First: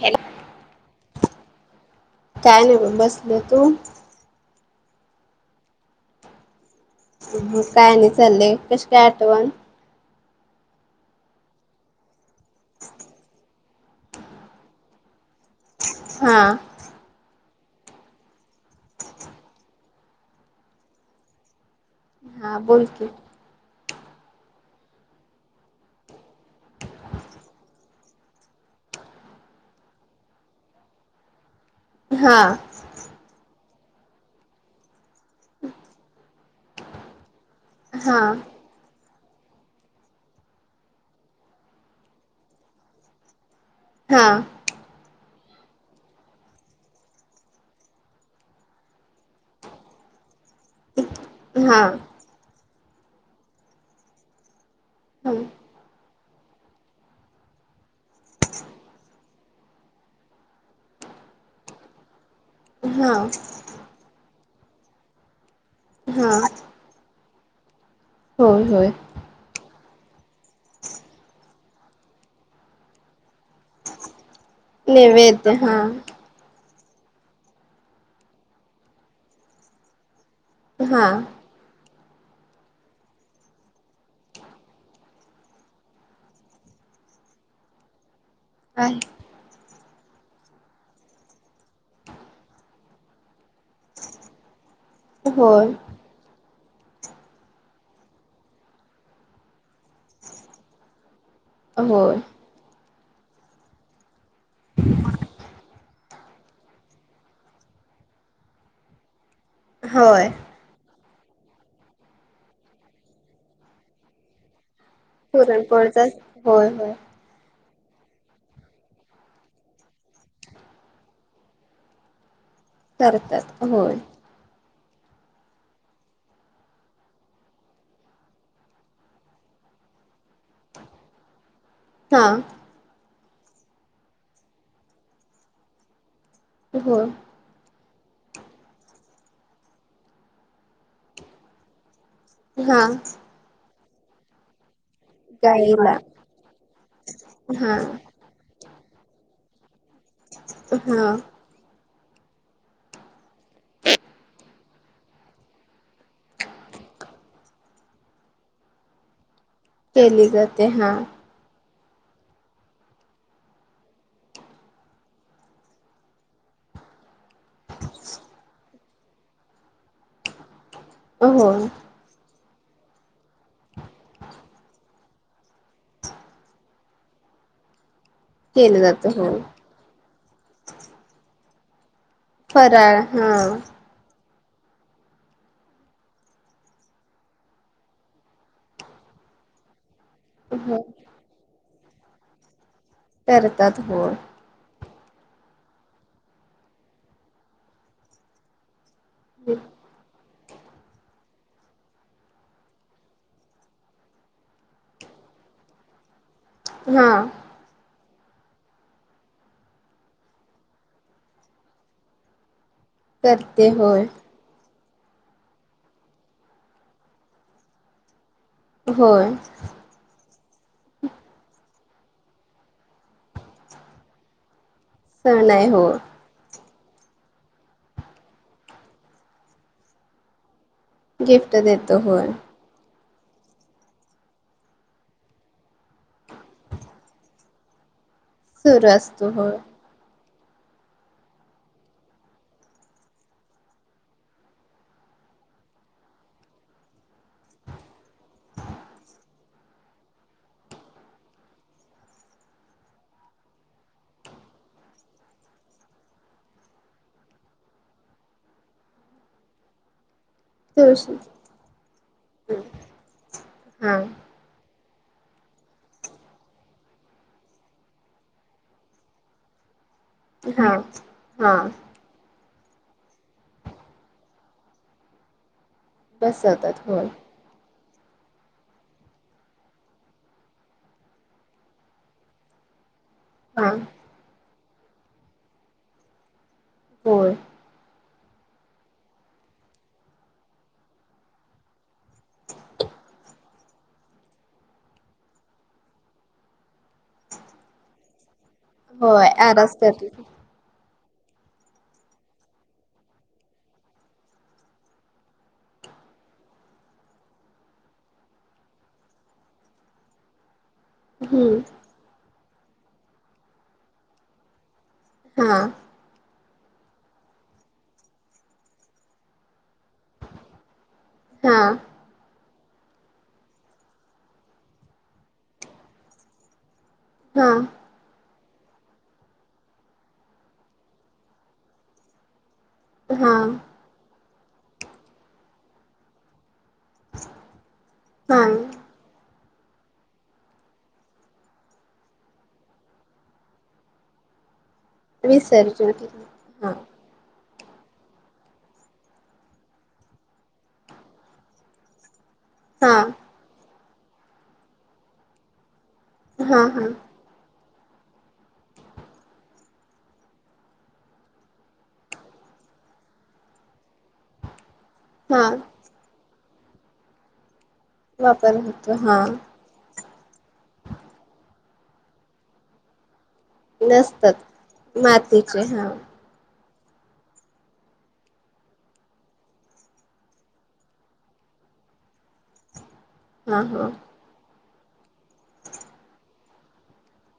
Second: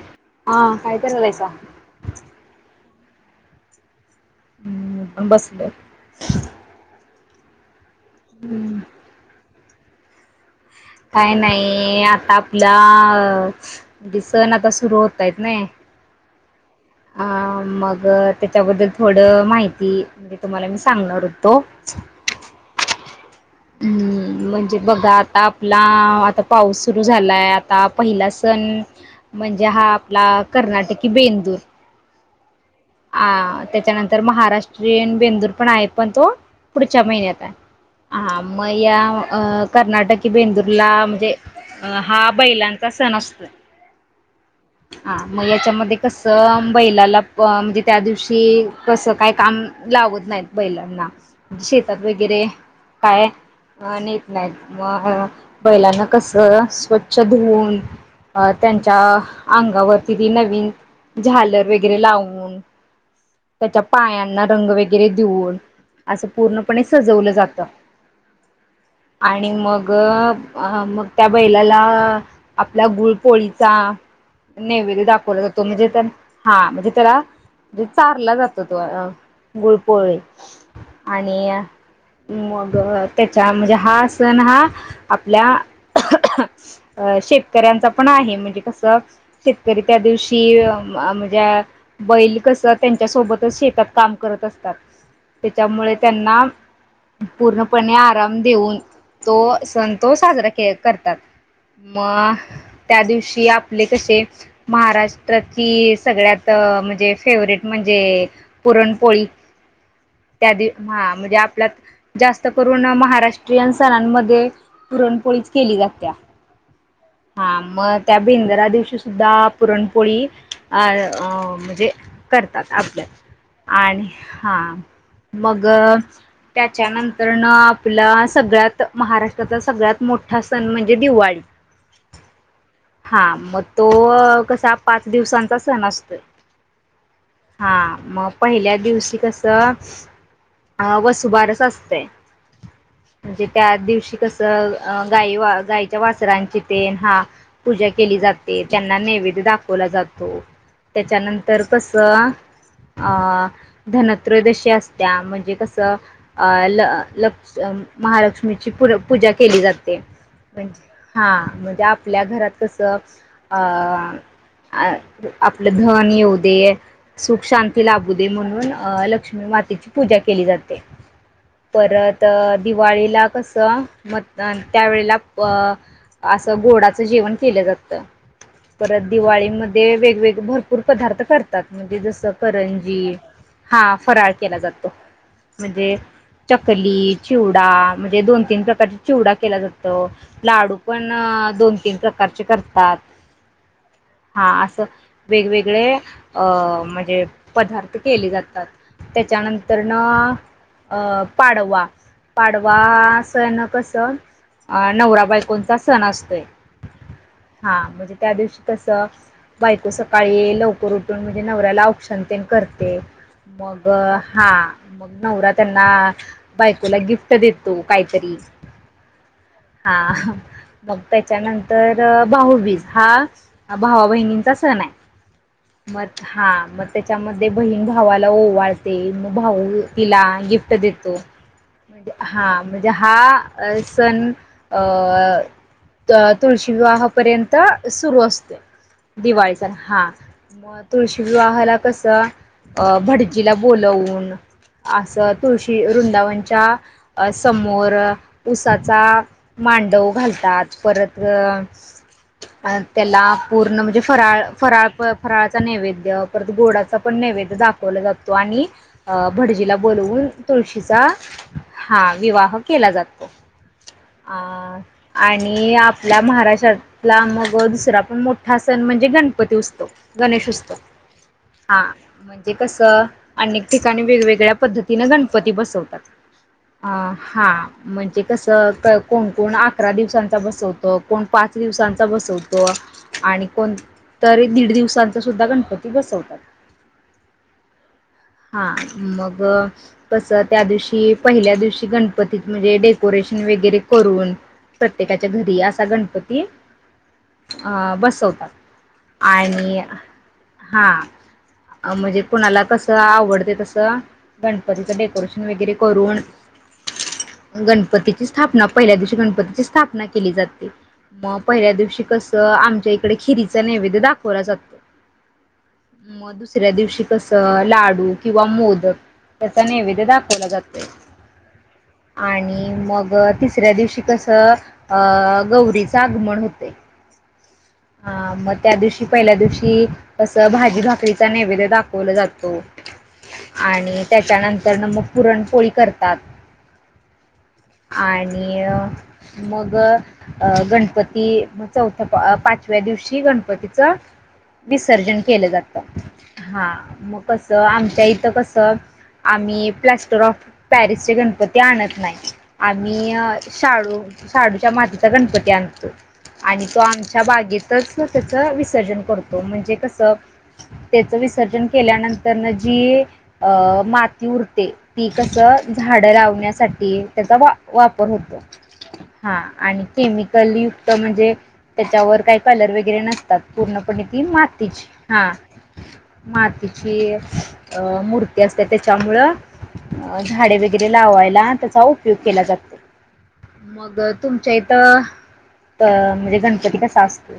Hello आ [inaudible] काय करालायसा काय नाही बघ बसलोय तू हम्म मी पण बसलेय [inaudible] हं-हं [inaudible] काय नाही चाललेय कशी काय आठवण काय नाही.. आता आपला.. [inaudible] म्हणजे सण आता सुरू होतायत नाय हा.. हा मग त्याच्याबद्दल थोडं माहिती -म्हणजे तुम्हाला मी सांगणार होतो हा बोल की हम्म म्हणजे बघा आता आपला आता पाऊस सुरू झालाय आता पहिला सण म्हणजे हा आपला कर्नाटकी बेंदूर हा आ त्याच्यानंतर महाराष्ट्रीयन बेंदूर पण आहे पण तो पुढच्या महिन्यात आहे हा म या अ कर्नाटकी बेंदूरला म्हणजे अ हा बैलांचा सण असतोय हा हा मग [inaudible] याच्यामध्ये कसं बैलाला प-म्हणजे त्या दिवशी कसं काय काम- लावत नाहीत बैलांना म्हणजे हा शेतात हा वगैरे काय नेत नाहीत म बैलांना [unintelligible] कस स्वच्छ धुऊन अ त्यांच्या अंगावरती ती नवीन झालर वगैरे लावून त्याच्या पायांना रंग वगैरे देऊन असं हा पूर्णपणे सजवलं जातं होय होय आणि मग मग त्या बैलाला आपल्या गुळ पोळीचा नैवेद दाखवला नैवेद्य जातो हा म्हणजे हा म्हणजे त्याला चांगला जातो गुळपोळी हा आणि मग त्याचा म्हणजे हा सण हा आपल्या अ शेतकऱ्यांचा पण आहे [unintelligible] म्हजे कस आहे शेतकरी त्या दिवशी म्हणजे बैल कस त्यांच्या सोबत शेतात काम करत असतात होय त्याच्यामुळे त्यांना पूर्णपणे आराम देऊन तो त्यादिवशी आपले कसे होय पण त्या दिवशी आपले कसे महाराष्ट्रात ती सगळ्यात म्हणजे फेवरेट म्हणजे पुरणपोळी होय त्या [unintelligible] म्हणजे आपल्यात जास्त करून महाराष्ट्रीयन सणांमध्ये पुरणपोळीच केली जात पुरणपोळीचा त्या होय होय हा मग त्या भिंदरा दिवशी सुद्धा पुरणपोळी म्हणजे करतात आपलं करतात होय आणि हा मग त्याच्यानंतरन आपला सगळ्यात महाराष्ट्रात सगळ्यात मोठा सण म्हणजे दिवाळी हा हा मग तो कसा पाच दिवसांचा सण असतोय होय हा मग पहिल्या दिवशी कस अ वसुबारच असतंय हा म्हणजे त्या दिवशी कसं अ गाई गाईला गाईच्या वासरांची ते हा हा पूजा केली जाते त्यांना नैवेद्य दाखव ला जातो हा त्याच्यानंतर कसं अ धनत्रयदशी असत्या म्हणजे कसं अ ल [unintelligible] लक्ष महालक्ष्मीची पूजा केली जाते केली जाते हा आपल्या घरात कस अ आपलं धन येऊनं दे सुख शांती लाभू दे म्हणून अ लक्ष्मी मातेची पूजा केली जाते होय परत [unintelligible] दिवाळीला कसं म त्यावेेळेला अ असं गोडाचं जेवण केलं जातं केलं परत जातं होय दिवाळीमध्ये वेगवेगळे भरपूर पदार्थ करतात म्हणजे जस फराळ करंजी हा हा फराळ केला जातो म्हणजे चकली चिवडा म्हणजे दोन तीन प्रकारचा चिवडा केला जातो लाडू हो पण दोन तीन प्रकारचे करता करतात होय. हा असं वेगवेगळे अं म्हणजे पदार्थ केले जातात त्याच्यानंतर न अं पाडवा पाडवा असन कस अ नवरा बायकोंचा सण असतोय हा हा म्हणजे त्या दिवशी तस बायको सकाळी लवकर उठते म्हणजे नवऱ्याला औपशन तेन करते करते मग होय. हा [unintelligible] मग नवरा त्यांना बायकोला गिफ्ट देतो काहीतरी होय हा मग त्याच्यानंत तर भाऊबीज हा भावा बहिणींचा सण आहे सण आहे होय. मद हा मद त्याच्यामध्ये बहीण भावाला ओवाळते मग भाऊ तिला गिफ्ट देतो गिफ्ट देतो म्हणजे होय. हा म्हणजे हा अ सण अ-अ अ तुळशी विवाहपर्यंत सुरू असतोय सुरू असतो होय. दिवाळीचा हा मग तुळशी विवाहाला कसं अ भटजीला बोलवून असं तुळशी वृंदावनच्या समोर उसाचा मांडव घालतात परत अ-अ अ त्याला पूर्ण म्हणजे फराळ फराळ फराळाचा नैवेद्य परत गोडाचा पण नैवेद्य दाखवला जातो आणि भटजीला बोलवून तुळशीचा तुळशी हा विवाह केला जातो. हा आ-आ आणि आपल्या महाराष्ट्रातला मग दुसरा पण मोठा सण म्हणजे गणपती उसतो हा गणेशोत्सव हा म्हज म्हणे कसं अनेक ठिकाणी वेगवेगळ्या पद्धतीन गणपती बसवत बसवतात अ होय. हा म्हणजे कसं कोण कोण अकरा दिवसांचा बसवतो कोण पाच दिवसांचा बसवतो आणि हा कोणतरी दीड दिवसांचा सुद्धा गणपती बसवतात. होयं हा मग कस त्या दिवशी पहिल्या दिवशी गणपती म्हणजे डेकोरेशन वगैरे करून प्रत्येकाच्या घरी असा गणपती अ बसवतात. होय या आणि ब्यास्त्यातुन हा म्हणजे कुणाला कसं आवडते तसं गणपतीचं डेकोरेशन वगैरे करून [inaudible] गणपतीची स्थापना पहिल्या दिवशी गणपतीची स्थापना केली जाते. मग हम्म पहिल्या दिवशी कसं आमच्या इकडे खिरीच नैवेद्य दाखवला जातो. हा आ मग दुसऱ्या दिवशी कसं लाडू किंवा मोदक नैवेद दाखवला जातोय हा आणि मग तिसऱ्या दिवशी कसं अ गौरीचं आगमन होतंय हा हा मग त्या दिवशी पहिल्या दिवशी की कस भाजी भाकरीचा नैवेद्य दाखवलं जातो. हा आ आणि त्याच्यानंतर न मग पुरणपोळी करतात. हा आणि अ मग अ-अ गणपती मग चौथ्या पाचव्या दिवशी गणपतीच विसर्जन केलं विसर्जन जातं हा मग कसं आमच्या इथं कस आम्ही प्लस्टर ऑफ पॅरिस चे गणपती आणत नाही. हा आम्ही शाडू शाडूच्या मातीचा गणपती आणतो. हा आणि तो हा आमच्या बागेतच त्याच विसर्जन करतो. म्हणजे कस त्याच विसर्जन केल्यानंतर जी माती उरते ती कस हा झाड लावण्यासाठी त्याचा वा वापर होतो हा आणि केमिकल युक्त म्हणजे त्याच्यावर काही कलर वगैरे नसतात. प ती नसतात मातीची हा मातीचे हा माती ची अ मूर्ती असते त्याच्यामुळं अ झाडे वगैरे लावायला त्याचा उपयोग केला जातो. हा हा मग तुमच्या इथं अ म्हणजे गणपती कसा असतो.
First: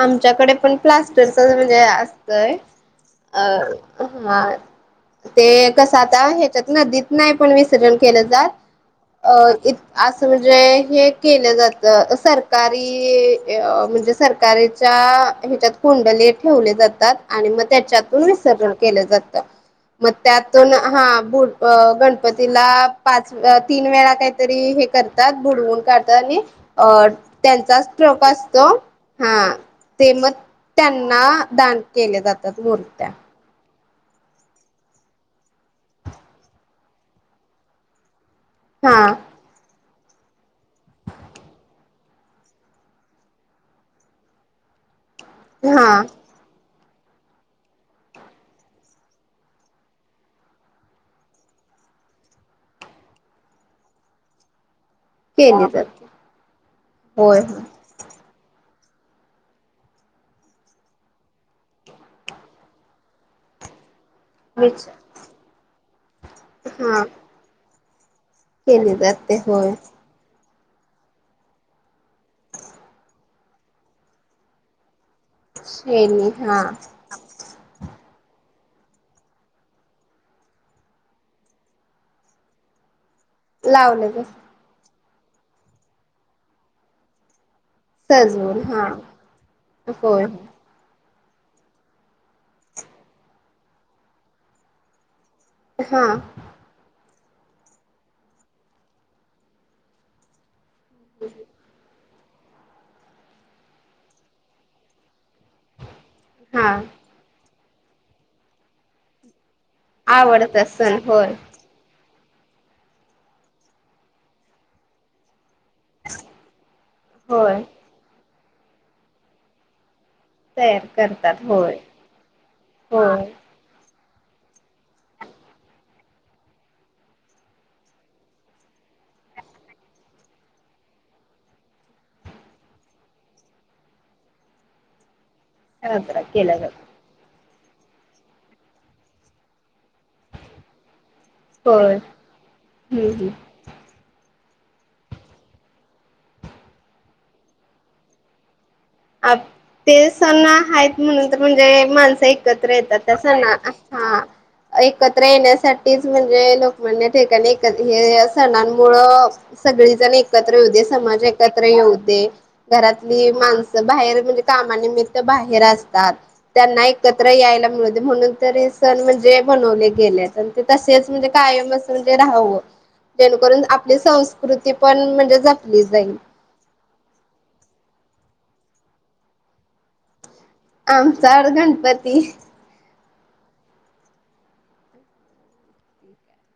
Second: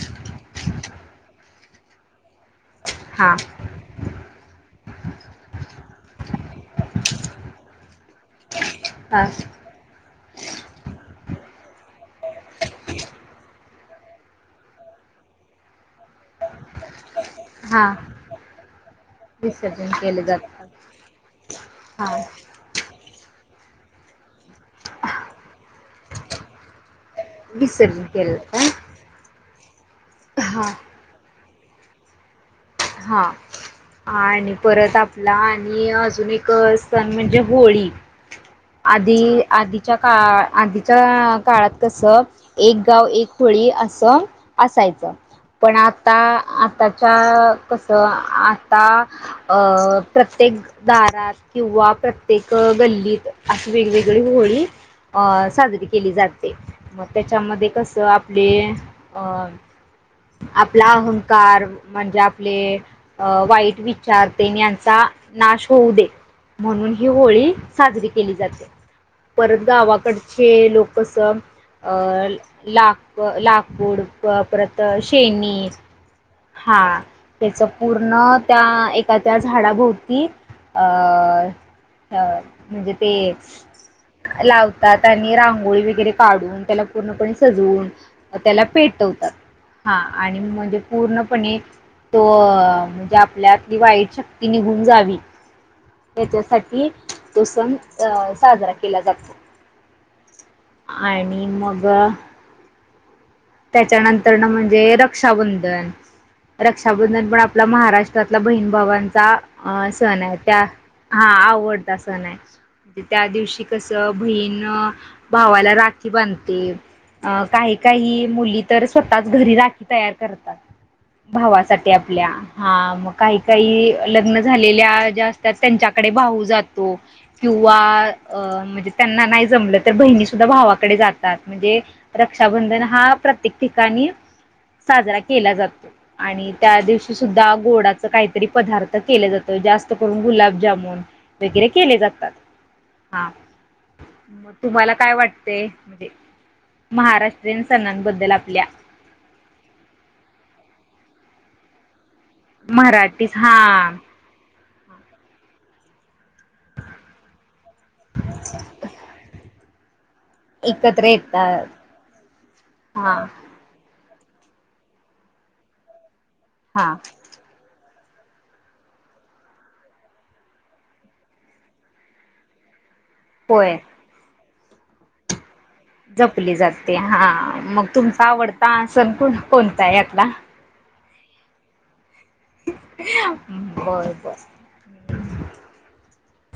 आमच्याकडे पण प्लास्टरच म्हणजे अस तर हा अ [unintelligible] ते कसं आता ह्यच्यात नदीत नाही पण विसर्जन केलं जात हा अ असं म्हणजे हे केलं जातं सरकारी म्हणजे सरकारच्या ह्यच्यात कुंडले ठेवले जातात आणि मग हा त्याच्यातून विसर्जन केलं जातं विसर्जन मग केलं जातं. त्यातून हा भु हा गणपतीला पाच तीन वेळा काही काहीतरी हे करतात बुडवून काढतात आणि अ त्यांचा विसर्जन ट्रक केलं काय? असतो हा ते मग हा. त्यांना दान केले जातात मूर्त्या हा आणि परत आपला आणि अजून एक सण म्हणजे होळी हा आधी आधी आधी आधीच्या काळात कसं एक गाव एक होळी असं असायचं पण हा आता आता कस आता अ प्रत्येक दारात किंवा प्रत्येक गल्लीत अशी वेगवेगळी होळी अ साजरी केली जाते मग होय होय त्याच्यामध्ये कसं आपले अ आपला अहंकार म्हणजे आपले अ वाईट विचार विचार तेन विच यांचा नाश होऊ दे म्हणून हा ही होळी साजरी केली जाते केली जाते परत होय गावाकड हे लोकस अ लाक लाकूड परत श हा त्याच पूर्ण त्या एखाद्या झाडाभोवती अ ह म्हणजे ते लावलं ग लावतात आणि रांगोळी वगैरे काढून त्याला पूर्णपणे सजवून सजवून त्याला हा पेटवतात हा होय आणि म्हणजे पूर्णपणे तो म्हणजे आपल्यातली वाईट शक्ती निघून जावी हा त्याच्यासाठी तो सण अ साजरा केला जातो आणि मग त्याच्यानंतर ना म्हणजे रक्षाबंधन हा रक्षाबंधन पण आपला महाराष्ट्रातला बहीण भावांचा सण आहे आवडता त्या सण हा होय आवडता सण सन आहे त्या दिवशी कस बहीण भावाला राखी बांधते अ होय काही काही मुली तर स्वतःच घरी राखी तयार करतात तयार करतात होय भावासाठी आपल्या हा मग होय काही काही लग्न झालेल्या ज्या असतात त्यांच्याकडे भाऊ जातो किंवा म्हणजे त्यांना नाही जमलं तर बहिणी सुद्धा भावाकडे जातात म्हणजे रक्षाबंधन हा प्रत्येक ठिकाणी साजरा केला जातो साजरा आणि केला त्या जातो दिवशी सुद्धा गोडाच काहीतरी पदार्थ केले जात जास्त करून गुलाबजामुन वगैरे होय केले जातात हम्म हा हम्म तुम्हाला काय वाटतय म्हणजे महाराष्ट्रीयन सणांबद्दल आपल्या अ ते सण आहेत म्हणून तर म्हणजे माणस एकत्र येतात मराठीच सण हा ना एकत्र येण्यासाठीच म्हणजे लोकमान्य टिळकांनी हे सणांमुळे सगळीजण एकत्र एकत्र येऊदे समाज एकत्र येऊदे हा घरातली माणस बाहेर म्हणजे कामानिमित्त बाहेर असतात त्यांना हा एकत्र यायला मिळू दे म्हणून तर हे सण म्हणजे बनवले गेले ते तसेच म्हणजे कायमच म्हणजे राहावं जेणेकरून होय आपली संस्कृती पण म्हणजे जाईल जपली जाते हा मग तुमचा आवडता सण कोणता आहे यातला आमचा हा गणपती बर बर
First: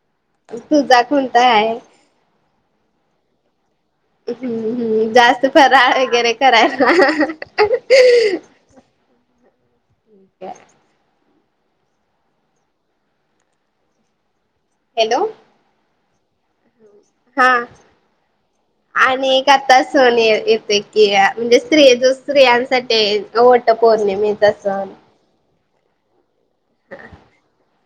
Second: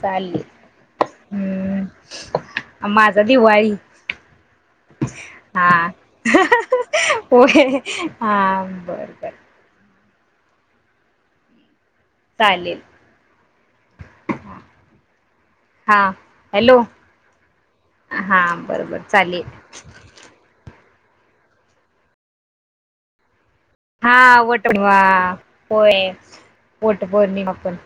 चालेल तुझा कोणता आहे? हम् माझा दिवाळी हम्म हम्म जास्त हा फराळ वगैरे करायला. हंहह होय हां वरडत्यात ठीक आहे चालेल हॅलो हां हॅलो हा हा बरोबर आणि चालेल आता सण येतेय म्हणजे स्त्रि जो स्त्रियांसाठी आहे जो हा पौर्णिमेचा सण वटपौर्णिमा होय पोर्णिमा पण सण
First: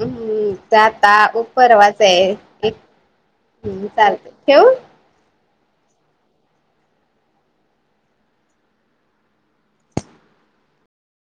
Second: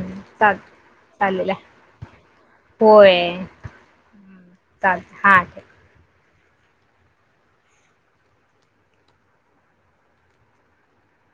हम्म चाल ते आता चालेल परवाचय होय हम् चालतंय ठेवू चाल हा ठेव